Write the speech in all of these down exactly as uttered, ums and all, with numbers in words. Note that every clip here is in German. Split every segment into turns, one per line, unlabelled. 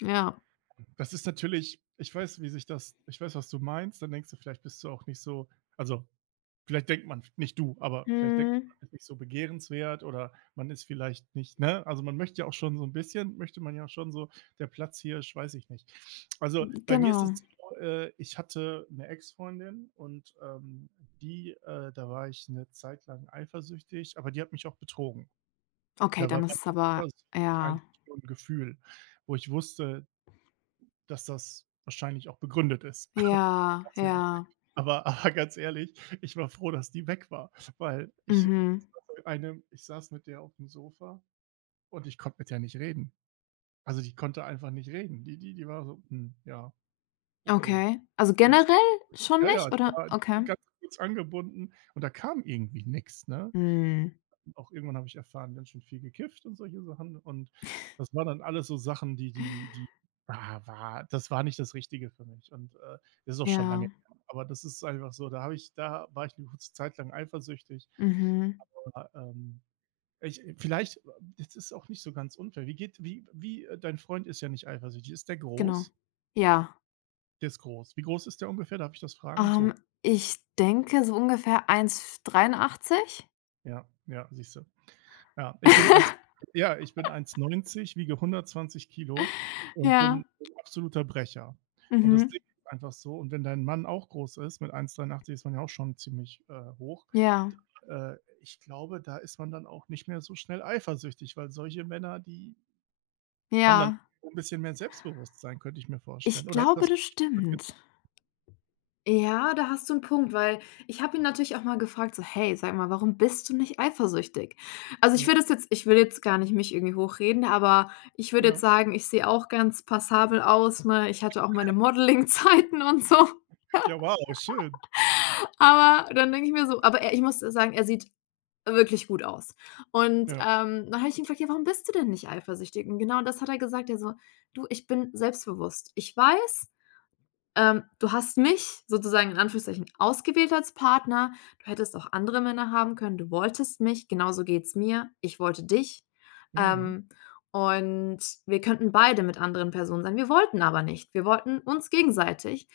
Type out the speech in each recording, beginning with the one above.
Ja.
Hm das ist natürlich ich weiß, wie sich das ich weiß, was du meinst. Dann denkst du vielleicht bist du auch nicht so also, vielleicht denkt man, nicht du, aber vielleicht denkt man,
Mhm.
man ist nicht so begehrenswert oder man ist vielleicht nicht, ne also, man möchte ja auch schon so 'n bisschen möchte man ja auch schon so, der Platzhirsch, weiß ich nicht. Also,
Hm,
bei mir ist das
genau.
so, äh, ich hatte 'ne Exfreundin und, ähm, die, äh da war ich 'ne Zeit lang eifersüchtig, aber die hat mich auch betrogen.
Okay,
Da war
dann
bei
ist es
der
aber
Eifersucht
ja.
eigentlich nur 'n Gefühl, wo ich wusste dass das wahrscheinlich auch begründet ist.
Ja,
[unintelligible]
ja.
Aber, ganz ehrlich, ich war froh, dass die weg war, weil ich [unintelligible]
Mhm.
einem ich saß mit der aufm Sofa und ich konnte mit der nicht reden. Also, die konnte einfach nicht reden. Die die die war so, hm, ja, okay.
Okay, also
Jetzt
generell
[unintelligible]
schon
ja, ja,
nicht,
die
oder?
war
Okay.
ganz kurz angebunden. Und da kam irgendwie nix, ne?
Mhm.
Auch irgendwann habe ich erfahren, ganz schön viel gekifft und solche Sachen. Und das war dann alles so Sachen, die die die wa wa das war nicht das Richtige für mich und, äh, ist auch schon lange
Ja.
her. Aber das ist einfach so, da habe ich da war ich 'ne kurze Zeit lang eifersüchtig.
Mhm.
Aber, ja, ähm. Ich, äh vielleicht ist das auch nicht so ganz unfair. Wie geht's wie wie, äh dein Freund ist ja nicht eifersüchtig. Ist der
Genau.
groß?
Ja.
Der ist groß. Wie groß ist der ungefähr? Darf ich das fragen, so?
Ähm, ich denke, so ungefähr eins f dreiundachzig.
Ja, ja, siehst du. Ja, ich bin eins, ja ich bin eins neunzig, wiege hundertzwanzig Kilo und
Ja.
bin 'n absoluter Brecher. Und das
Mhm.
Ding ist einfach so und wenn dein Mann auch groß ist, mit eins dreiundachtzig ist man ja auch schon ziemlich, äh, hoch,
Ja.
da, äh ich glaube, da ist man dann auch nicht mehr so schnell eifersüchtig, weil solche Männer, die haben dann
Ja.
auch 'n bisschen mehr Selbstbewusstsein, könnte ich mir
Ich
vorstellen. Oder ist
glaube,
das
das
vielleicht?
stimmt.
[unintelligible]
Ja, da hast du 'n Punkt, weil ich habe ihn natürlich auch mal gefragt: „So, hey, sag mal, warum bist du nicht eifersüchtig?“ Also, ich
Ja.
würde es jetzt ich würde jetzt gar nicht mich irgendwie hochreden, aber ich würde jetzt
Ja.
sagen, ich sehe auch ganz passabel aus, ne? Ich hatte auch meine Modelling-Zeiten und so..
Ja; wow, schön.
Aber, dann denke ich mir so, aber er ich muss sagen, er sieht wirklich gut aus. Und,
Ja.
ähm, dann habe ich ihn gefragt: „Ja, warum bist du denn nicht eifersüchtig?“ Und genau das hat er gesagt, er so: „Du, ich bin selbstbewusst. Ich weiß, ähm, du hast mich sozusagen in Anführungsstrichen ausgewählt als Partner. Du hättest auch andere Männer haben können. Du wolltest mich. Genauso geht's mir. Ich wollte dich.
Mhm.
Ähm, und wir könnten beide mit anderen Personen sein, wir wollten aber nicht. Wir wollten uns gegenseitig.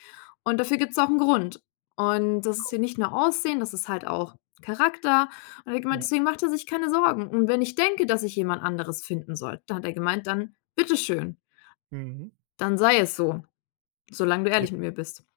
Und dafür gibt's auch 'n Grund. Und das ist
[unintelligible]
hier nicht nur Aussehen, das ist halt auch Charakter.“ Und da hat er gemeint,
Ja.
deswegen macht er sich keine Sorgen. Und wenn ich denke, dass ich jemand anderes finden soll, da hat er gemeint: „Dann bitteschön"
Mhm.
„dann sei es so. Solange du
Ja.
ehrlich mit mir bist.“